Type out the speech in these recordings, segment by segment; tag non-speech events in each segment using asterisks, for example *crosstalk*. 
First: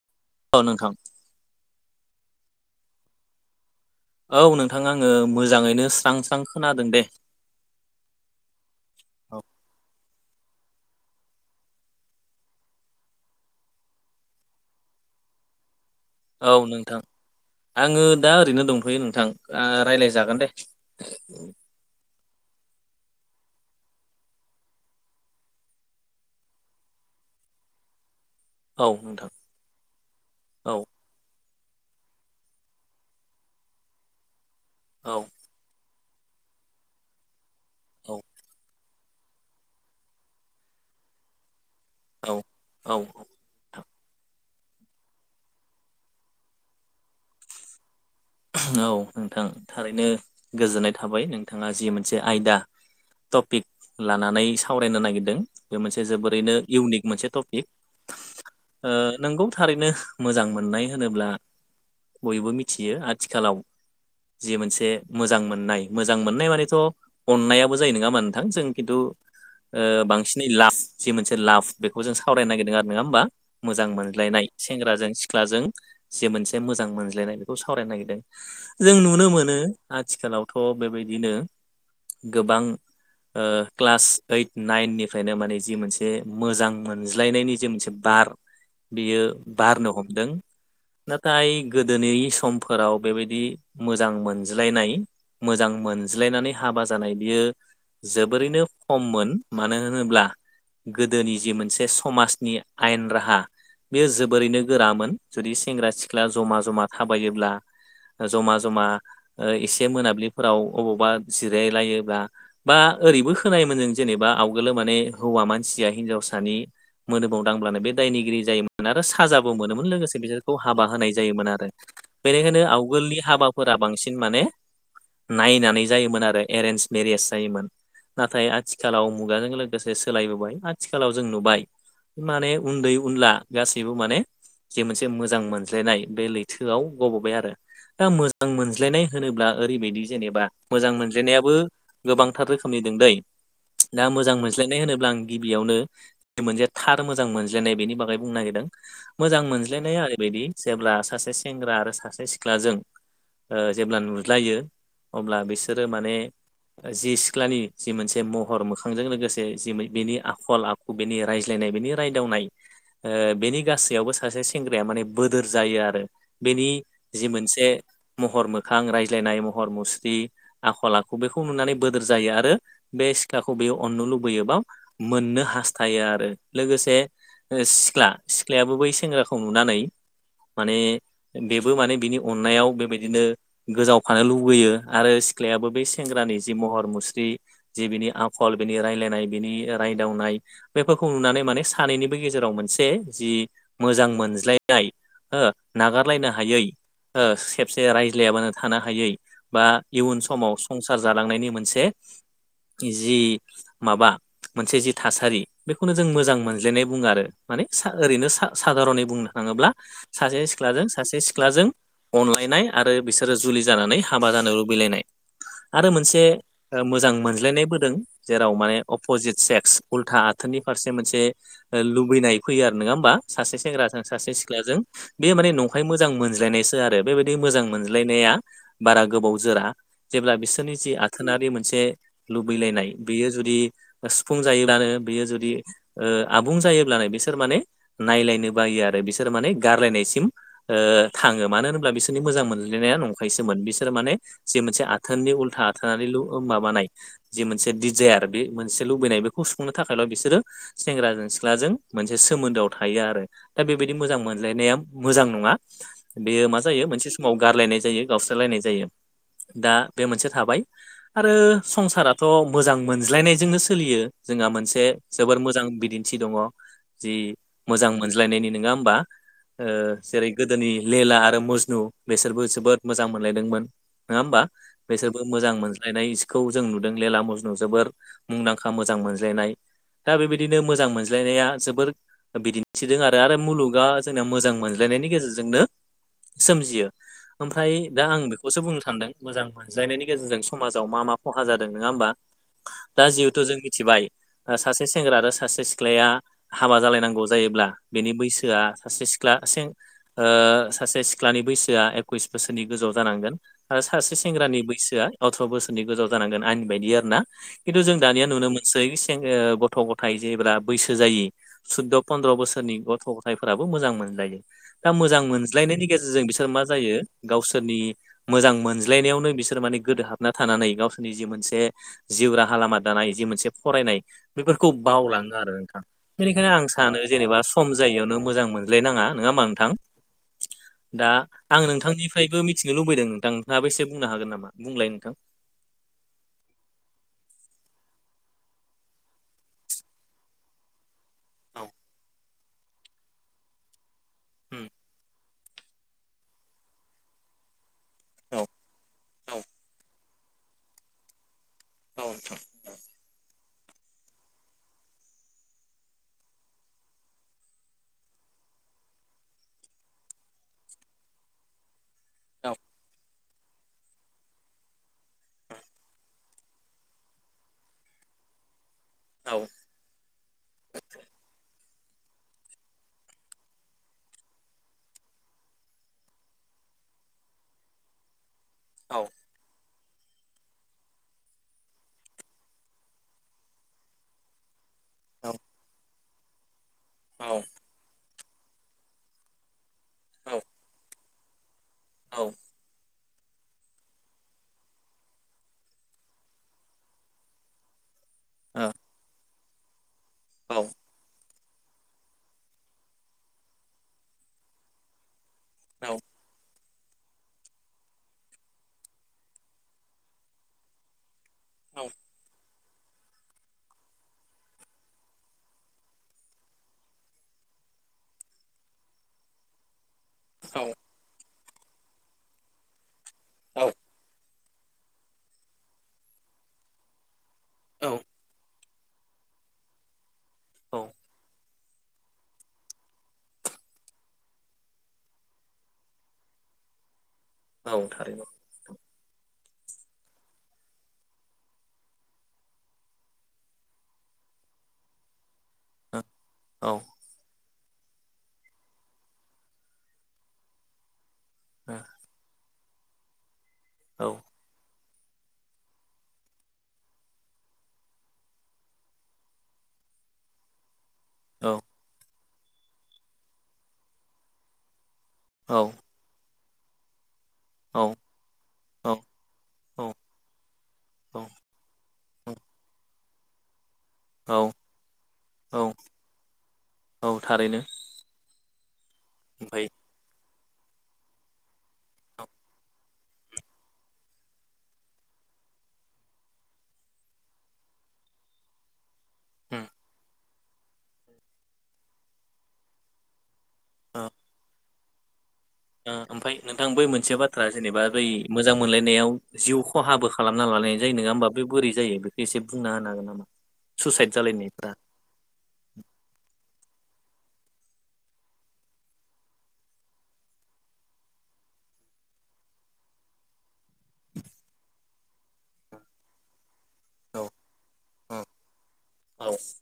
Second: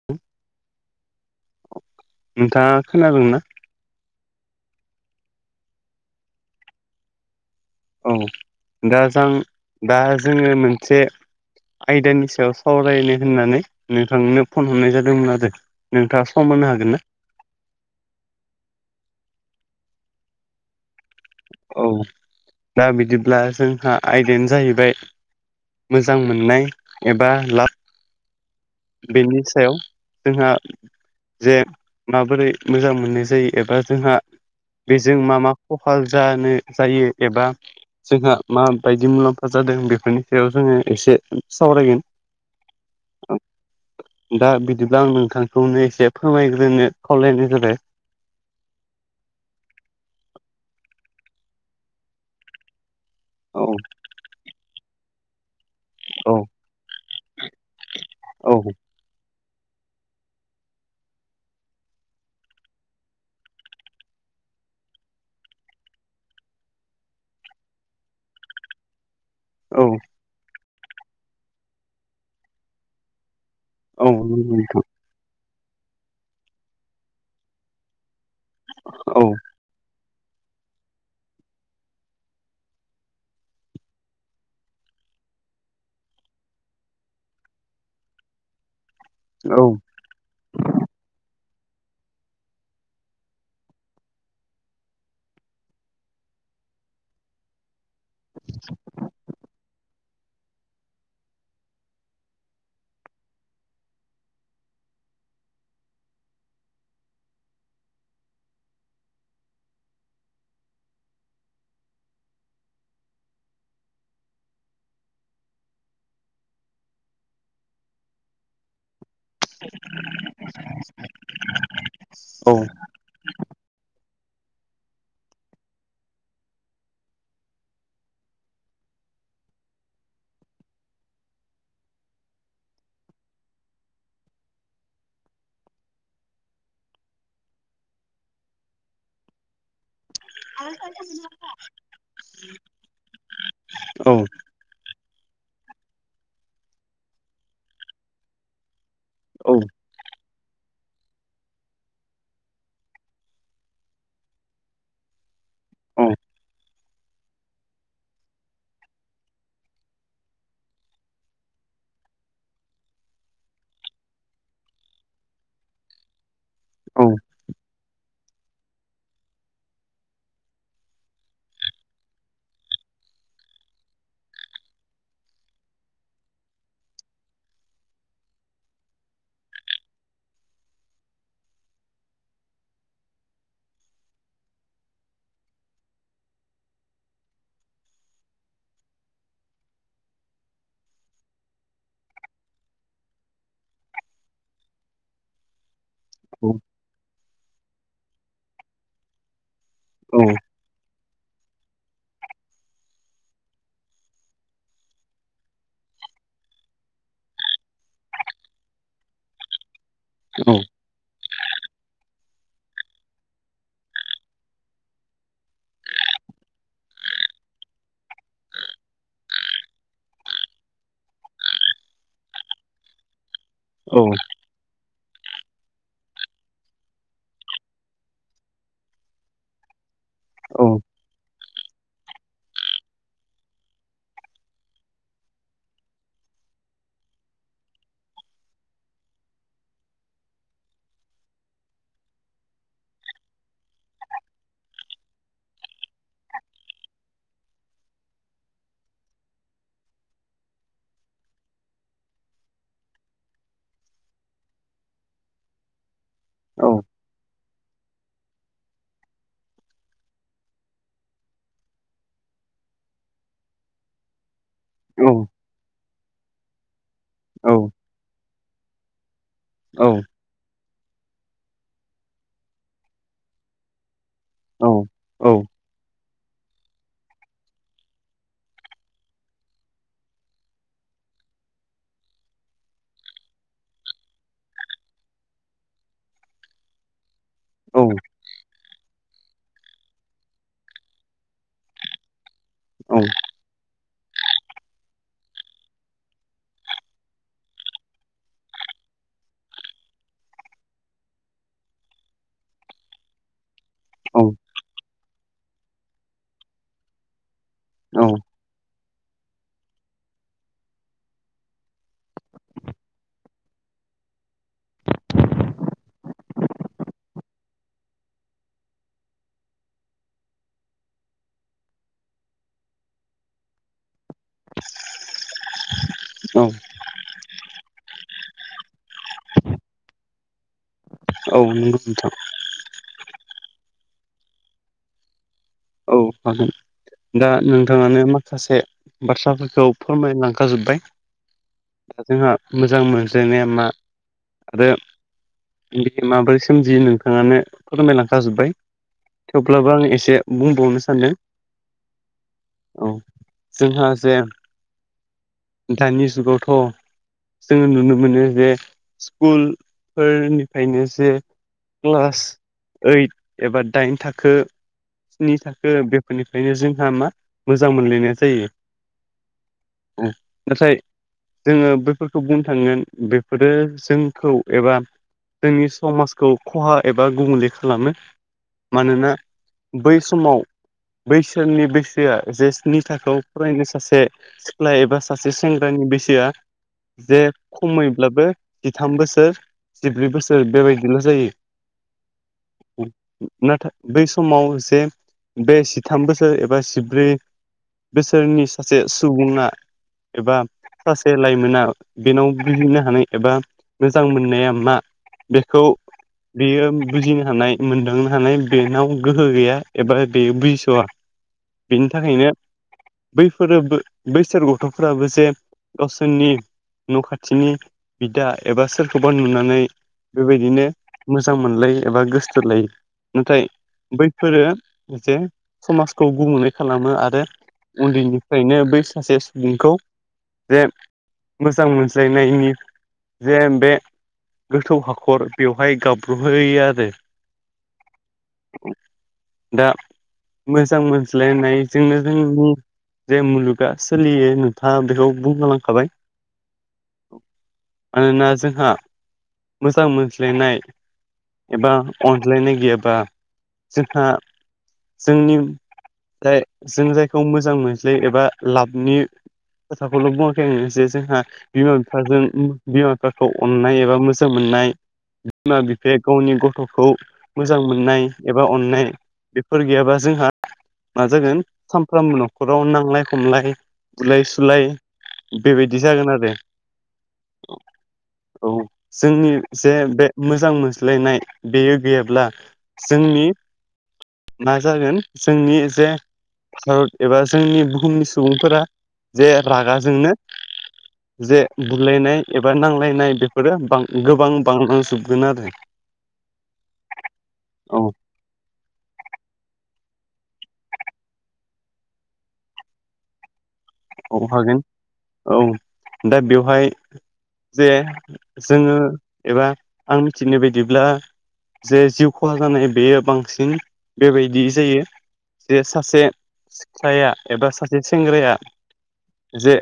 *unintelligible* अ नोंथां नोंथाङा खोनादोंना? औ नोंथां आङो मोजाङैनो स्रां स्रां खोनादों दे। औ दा जां दा जोङो मोनसे आयदानि सायाव सावरायनो होननानै नोंथांनो फन हरनाय जादोंमोन आरो। नोंथाङा सम औ होनो हागोन ना नोंथां। आङो दा ओरैनो दंथ'यो नोंथां ओ रायलायजागोन दे। औ दा बिदिब्ला जोंहा आयदायानो जाहैबाय मोजां मोननाय एबा लाब। औ नोंथां बेनि सायाव जोंहा औ जे माबोरै मोजां मोननाय जायो एबा जोंहा औ बेजों मा मा कफालल जानो जायो एबा औ जोंहा मा बायदि मुलाम्फा जादों बेफोरनि सायाव जोङो एसे सावरायगोन औ औ दा बिदिब्ला आं नोंथांखौनो एसे फोरमायग्रोनो खावलायनाय जाबाय औ नोंथां थारैनो गोजोननाय थाबाय नोंथांआ जि मोनसे आयदा औ टपिक लानानै सावरायनो नागिरदों बेयो मोनसे औ जोबोरैनो इउनिक मोनसे टपिक औ ओ नोंगौ थारैनो मोजां मोननाय होनोब्ला बयबो मिथियो आथिखालाव जि मोनसे मोजां मोननाय मोजां मोननाय मानिथ' अननायाबो जायो नङा होमबा नोंथां जों खिन्थु औ ओ बांसिनै लाफ जि मोनसे लाबफ बेखौ जों सावरायनो नागिरदों आरो नङा होमबा मोजां औ नंगौ मोनज्लायनाय नोंथां सेंग्राजों सिख्लाजों जे मोनसे मोजां मोनज्लायनाय बेखौ सावरायनो नागिरदों ओ जों औ नुनो मोनो आथिखालावथ' बेबायदिनो गोबां ओ क्लास ओइट नाइननिफ्रायनो माने जि मोनसे मोजां मोनज्लायनायनि जि मोनसे बार बियो औ बारनो हमदों नाथाय गोदोनि समफो फोराव बेबायदि मोजां मोनज्लायनाय मोजां मोनज्लायनानै हाबा जानाय बियो जोबोरैनो खममोन मानो होनोब्ला गोदोनि जि मोनसे समाजनि आयेन राहा बेयो जोबोरैनो गोरामोन जुदि सेंग्रा सिख्ला ज'मा ज'मा थाबायोब्ला ओ ज'मा ज'मा एसे मोनाबिलिफोराव अबावबा जिरायलायोब्ला बा ओरैबो खोनायोमोन जों जेनोबा आवगोलो माने हौवा मानसिआ हिनजावसानि मोदोमाव दांब्लानो बे दायनिगिरि जायोमोन आरो साजाब बो मोनोमोन लोगोसे बिसोरखौ हाबा होनाय जायोमोन आरो औ बेनिखायनो आवोलनि हाबा फोरा बांसिन माने नायनानै जायोमोन आरो एरेन्ज मेरेज जायोमोन नाथाय आथिखालाव मुगाजों लोगोसे सोलायबोबाय आथिखालाव जों नुबाय माने उन्दै उनला गासैबो माने जि मोनसे मोजां मोनज्लायनाय बे लैथोआव गब'बाय आरो दा मोजां मोनज्लायनाय होनोब्ला ओरैबादि जेनोबा मोजां मोनज्लायनायाबो गोबांथार रोखोमनि दै दा औ मोजां मोनज्लायनाय होनोब्ला आं गिबिआवनो मोनसे थार मोजां मोनज्लायनाय बेनि बागै बुंनो नागिरदों मोजां औ मोनज्लायनाया ओरैबायदि जेब्ला सासे सेंग्रा आरो सासे सिख्लाजों ओ जेब्ला नुज्लायो अब्ला बिसोरो माने जि सिख्लानि जि मोनसे महर मोखांजों लोगोसे जि बिनि आखल आ बेनि रायज्लायनाय बेनि रायदावनाय ओ बेनि गासैआवबो सासे सेंग्राया माने बोदोर जायो आरो बेनि औ जि मोनसे महर मोखां रायज्लायनाय महर मुस्रि आखल आखु बेखौ नुनानै बोदोर जायो आरो बे सिख्लाखौ बेयो अननो लुबैयो बा मोननो हास्थायो आरो लोगोसे ओ सिख्ला सिख्लायाबो बै सेंग्राखौ नुनानै माने बेबो माने बिनि अननायाव बेबायदिनो गोजावफानो लुुबैयो आरो सिख्लायाबो बे सेंग्रानि जि महर मुस्रि जि बिनि आखल बिनि रायलायनाय बिनि रायदावनाय बेफोरखौ नुनानै माने सानैनिबो गेजेराव मोनसे जि मोजां मोनज्लायनाय ओ नागार लाय हायै ओ खेबसे रायलायाबानो थानो हायै‌ बा इयुन समाव संसा संसार जालांनायनि मोनसे जि माबा मोनसे जि थासारि बेखौनो जों मोजां मोनज्लायनाय बुङो आरो माने सा ओरैनो सा साधारनै बुंनो थाङोब्ला सासे सिख्लाजों सासे सिख्लाजों अनलायनाय आरो बिसोरो जुलि जानानै हाबा जानो लुबैलायना आरो मोनसे मोजां मोनज्लायनायबोदों जेराव माने अपजिट सेक्स उल्था आथोननि फारसे मोनसे लुबैनाय फैयो आरो नङा होमबा सासे सेंग्राजों औ सासे सिख्लाजों बे माने नंखाय मोन मोजां मोनज्लायनायसो आरो बेबायदि मोजां मोनज्लायनाया बारा गोबाव जोरा जेब्ला बिसोरनि जि आथोनारि मोनसे लुबैलायनाय बेयो जुदि सुफुं जायोब्लानो बेयो जुदि आबुं जायोब्लानो बिसोर माने नायलायनो बायो आरो बिसोर माने गारलायनायसिम थाङो मानो होनोब्ला बिसोरनि मोजां मोनलायनाया नंखायसोमोन बिसोरो माने मोनसे आथोननि उल्था आथोनारि लु माबानाय जि मोनसे दिडिजायार बे मोनसे लुबैनाय बेखौ सुफुंनो थाखायल' बिसोरो सेंग्राजों सिख्लाजों मोनसे सोमोन्दोआव थायो आरो। दा बेबादि मोजां मोनलायनाया मोजां नङा। बेयो मा जायो मोनसे समाव गारलायनाय जायो गावस्राय लायनाय जायो दा बे मोनसे थाबाय। आरो संसाराथव मोजां मोनज्लायनायजोंनो सोलियो जोंहा मोनसे से जोबोर मोजां बिदिन्थि दङ। जि औ मोजां मोनज्लायनायनि नङा होमबा जेरै गोदोनि लेला आरो मजनु बिसोरबो जोबोद मोजां मोनलायदोंमोन नङा होमबा? बेसोरबो मोजां मोनज्लायनायखौ जों नुदों लेलाम मजनु जोबोर मुंदांखा मोजां मोनज्लायनाय। दा बेबादिनो मोजां मोनज्लायनाया जोबोर बिदिन्थिदों आरो आरो मुलुगा जोंनाया मोजां मोनज्लायनायनि गेजेरजोंनो सोमजियो ओमफ्राय दा आं बेखौसो बुंनो सान्दों मोजां मोन ज्लायनायनि गेजेरजों समाजाव मा मा खहा जादों नङा होमबा दा जिहेथु जों मिथिबाय सासे सेंग्रा आरो सासे सिख्लाया हाबा जालायनांगौ जायोब्ला बेनि बैसोआ सासे सिख्ला ओ सासे सिख्लानि बैसोआ एकुइस बोसोरनि गोजौ जानांगोन। आरो सासे सेंग्रानि बैसोआ अथ्र बोसोरनि गोजाव जानांगोन आंनि बायदि आरो ना खिन्थु जों नंगौ दानिया नुनो मोनसै गथ-गथाय जेब्ला बैसो जायि सुद्द पन्द्र बोसोरनि गथ' गथायफोराबो मोजां मोनजायो। दा मोजां मोनज्लायनायनि गेजेरजों बिसोर मा जायो गावसोर मोजां मोनज्लायनायावनो बिसोर माने गोदो हाबना थानानै गावसोरनि जि मोनसे जिउ राहा लामा दानाय जि मोनसे फरायनाय बेफोरखौ बावलाङो आरो नोंथां। बेनिखायनो आं सानो जेनेबा सम जायैयावनो मोजां मोनज्लायनाङा नङा मानो। दा आं नोंथां नोंथांनिफ्रायबो मि थिनो लुबैदों नोंथां नोंथाङाबो एसे बुंनो होनना नामा बुंलाय नोंथां। फादो दा नोंथाङानो माखासे बाथ्राफोरखौ फोरमायलांखाबा जोब्बाय औ दा जोंहा मोजां मोनज्लानाय मा उम आरो। बे माबोरै सोमजियो नोंथाङानो फोरमायलांखा औ जोबबाय औ थेवब्लाबो आं एसे। बुंबावनो सान्दों? औ नोंथां। औ जोंहा जे दानि जुगावथ' जोङो नुनो मोनो जे स्कुल फोरनिफ्रायनो जे क्लास ओइट एबा दाइन थाखो, स्नि थाखो बेफोरनिफ्रायनो जोंहा मा मोजां मोनलायनाय जायो। औ। *unintelligible* जोङो बैफोरखौ बुंनो थांगोन बेफोरो जोंखौ एबा। जोंनि समाजखौ खहा एबा गुबुंले खालामो। औ मानोना बै समाव बैसोरनि बैसोआ जे स्नि थाखोआव फरायनो सासे सिख्ला एबा सासे सेंग्रानि बैसोआ जे औ खैब्लाबो जिथाम बोसोर जिब्रै बोसोर बेबायदिल' जायो। औ नाथाय बै समाव जे बे जिथाम बोसोर एबा जिब्रै बोसोरनि औ सासे सुबुङा एबा सासे लाइमोना बेनाव बुजिनो हानाय एबा मोजां मोननाया मा बेखौ औ बेयो बुजिनो हानाय मोनदांनो हानाय बेनाव गोहो गैया एबा बे बुजस'आ बेनि थाखायनो बैफोरो बैसोर गथ'फोराबो जे गावसोरनि न' खाथिनि बिदा एबा सोरखौबा नुनानै बेबायदिनो मोजां मोनलायो एबा गोसोथोलायो नाथाय बैफोरो जे समाजखौ गुबुंले खालामो आरो उन्दैनिफ्रायनो बै सासे नोंखौ जे औ मोजां मोनज्लायनायनि जे बे गोथौ हाखर बेवहाय गाबब्र'होयो आरो। औ थारैनो *inaudible* दा मोजां मोनज्लायनायजोंनो जोंनि बुं जे मुलुगा सोलियो नोंथाङा बेखौ बुंलांखाबाय। औ औ मानोना जोंहा मोजां मोनज्लायनाय औ एबा औ अनज्लायनाय गैयाबा जोंहा जोंनि जाय जों जायखौ मोजां मोनज्लायो एबा लाबनि खोथाखौल' बुङाखै आङो जे जोंहा औ बिमा बिफाजों बिमा बिफाखौ अननाय एबा मोजां मोननाय औ बिमा बिफाया गावनि गथ'खौ मोजां मोननाय एबा अननाय बेफोर गैयाबा जोंहा मा जागोन सामफ्रामबो न'खराव नांलाय खमलाय बुलाय औ सुलाय औ बेबायदि जागोन आरो। औ थारैनो औ जोंनि ओमफ्राय जे औ बे मोजां मोनज्लायनाय बेयो गैयाब्ला जोंनि मा जागोन जोंनि जे भारत एबा जोंनि बुहुमनि सुबुंफोरा जे उम रागाजोंनो जे बुलायनाय एबा नांलायनाय बे फोरो बां ओ गोबां बांलांजोबगोन आरो। ओमफ्राय नोंथां बै मोनसे बाथ्रा औ जेनेबा बै मोजां मोनलायनायाव जिउ खहाबो खालामना लालायनाय जायो नङा होमबा बे बोरै जायो बेखौ एसे बुंना होनो हागोन नामा? *inaudible* औ हागोन जालायनायफ्रा औ दा बेवहाय जे जोङो एबा आं मिथिनाय बायदिब्ला जे जिउ खहा जानाय बेयो बांसिन बेबायदि जायो जे सासे सिख्लाया औ एबा सासे औ सेंग्राया औ जे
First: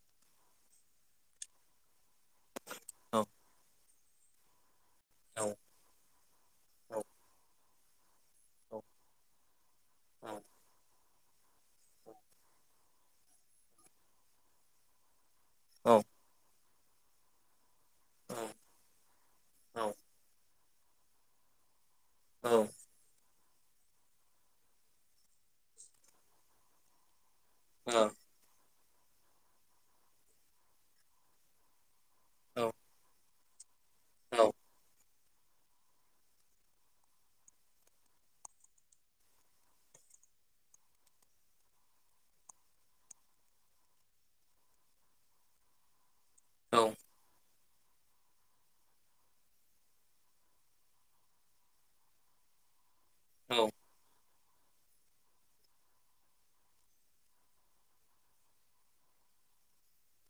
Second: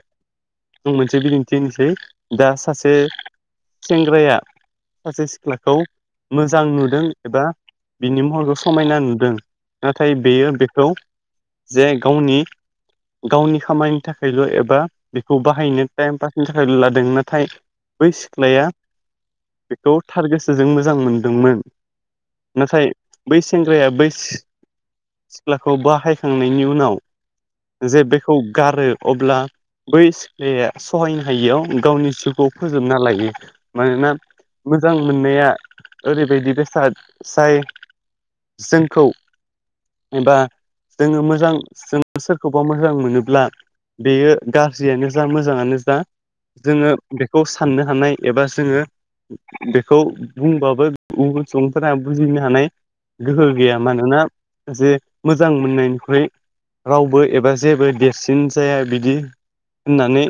जों मोनसे बिदिन्थि होनोसै दा सासे औ सेंग्राया सासे औ सिख्लाखौ मोजां नुदों एबा बिनि महरखौ समायना नुदों नाथाय बेयो बेखौ जे गावनि गावनि खामानि थाखायल' एबा बेखौ बाहायनो औ टाइम पास नि थाखाय लादों नाथाय बै सिख्लाया बेखौ थार गोसो गोसोजों मोजां मोनदोंमोन नाथाय बै सेंग्राया बै सिख्लाखौ बाहायखांनायनि उनाव जे बेखौ गारो अब्ला बै सिख्लाया सहायनो हायियाव गावनि बिसोरखौ फोजोबना लायो मानोना मोजां *unintelligible* मोननाया ओरैबायदि बेसाद जाय जोंखौ एबा जोङो मोजां जों सोरखौबा मोजां मोनोब्ला बेयो गाज्रियानो जा मोजाङानो जा जोङो बेखौ साननो हानाय एबा जोङो बेखौ बुंबाबो गुबुन सुबुंफोरा बुजिनो हानाय गोहो गैयामोन मानोना जे मोजां मोननायनिख्रुइ रावबो एबा जेबो देरसिन जाया बिदि होननानै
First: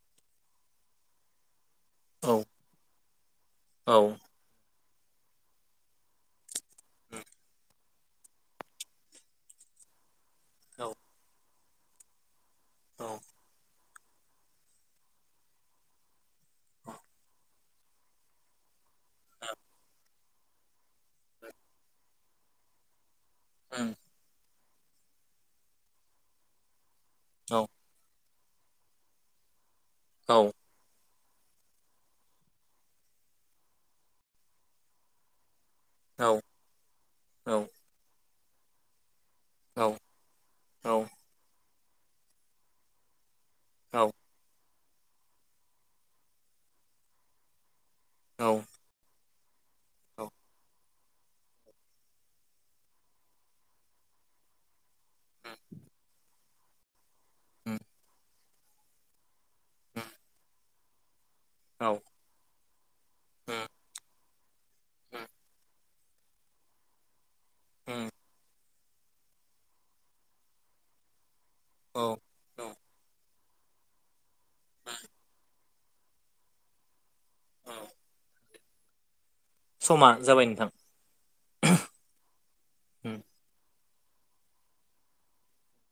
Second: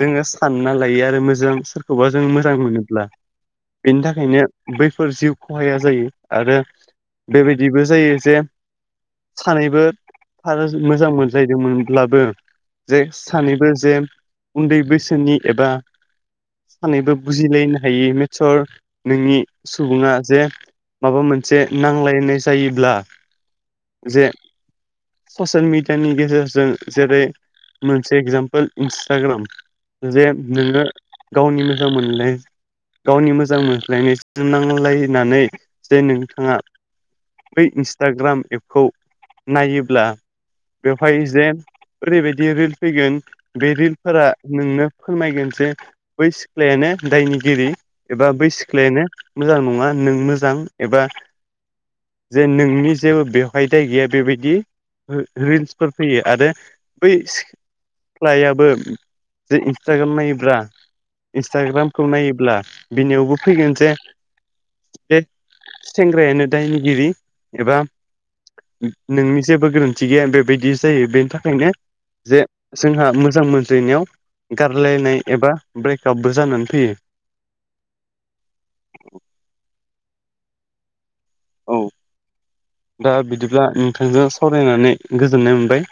जोङो सानना लायो आरो मोजां सोर *unintelligible* सोरखौबा जों मोजां मोनोब्ला बेनि थाखायनो बैफोर जिउ खहाया जायो आरो बेबायदिबो जायो जे सानैबो मोजां मोनजायो *unintelligible* मोनब्लाबो जे सानैबो जे उन्दै बैसोनि एबा सानैबो बुजिलायनो हायो मेतचर नोंनि सुबुङा जे माबा मोनसे नांलायनाय जायोब्ला *inaudible* जे ससियेल मिडियानि गेजेरजों जेरै औ मोनसे एगजामपोल इन्सटाग्राम जे नोङो गावनि मोजां मोनाय गावनि मोजां मोनज्लायनाय जों नांलायनानै जे औ नोंथाङा बै इन्सटाग्राम एपखौ नायोब्ला बेवहाय जे ओरैबायदि रिल फैगोन बे रिलफोरा नोंनो फोरमायगोन जे बै सिख्लायानो दायनिगिरि एबा बै सिख्लायानो मोजां नङा नों मोजां एबा जे नोंनि जेबो बेवहाय दाय गैया बेबायदि रिल्सफोर फैयो आरो बै सिख्लायाबो जे इन्सटाग्राम नायोब्ला इन्सटाग्रामखौ नायोब्ला बिनियावबो फैगोन जे बे सेंग्रायानो दायनिगिरि एबा नोंनि जेबो गोरोन्थि गैया बेबायदि जायो बेनि थाखायनो औ जे जोंहा मोजां मोनज्लायनायाव गारलायनाय एबा ब्रेकआपबो जानानै फैयो औ समा जाबाय नोंथां औ दा बिदिब्ला नोंथांजों सावरायनानै गोजोननाय मोनबाय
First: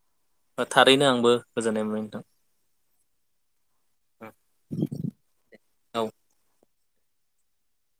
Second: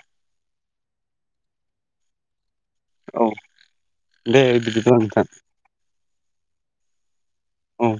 थारैनो आंबो गोजोननाय मोनबाय नोंथां औ दे बिदिब्ला नोंथां औ औ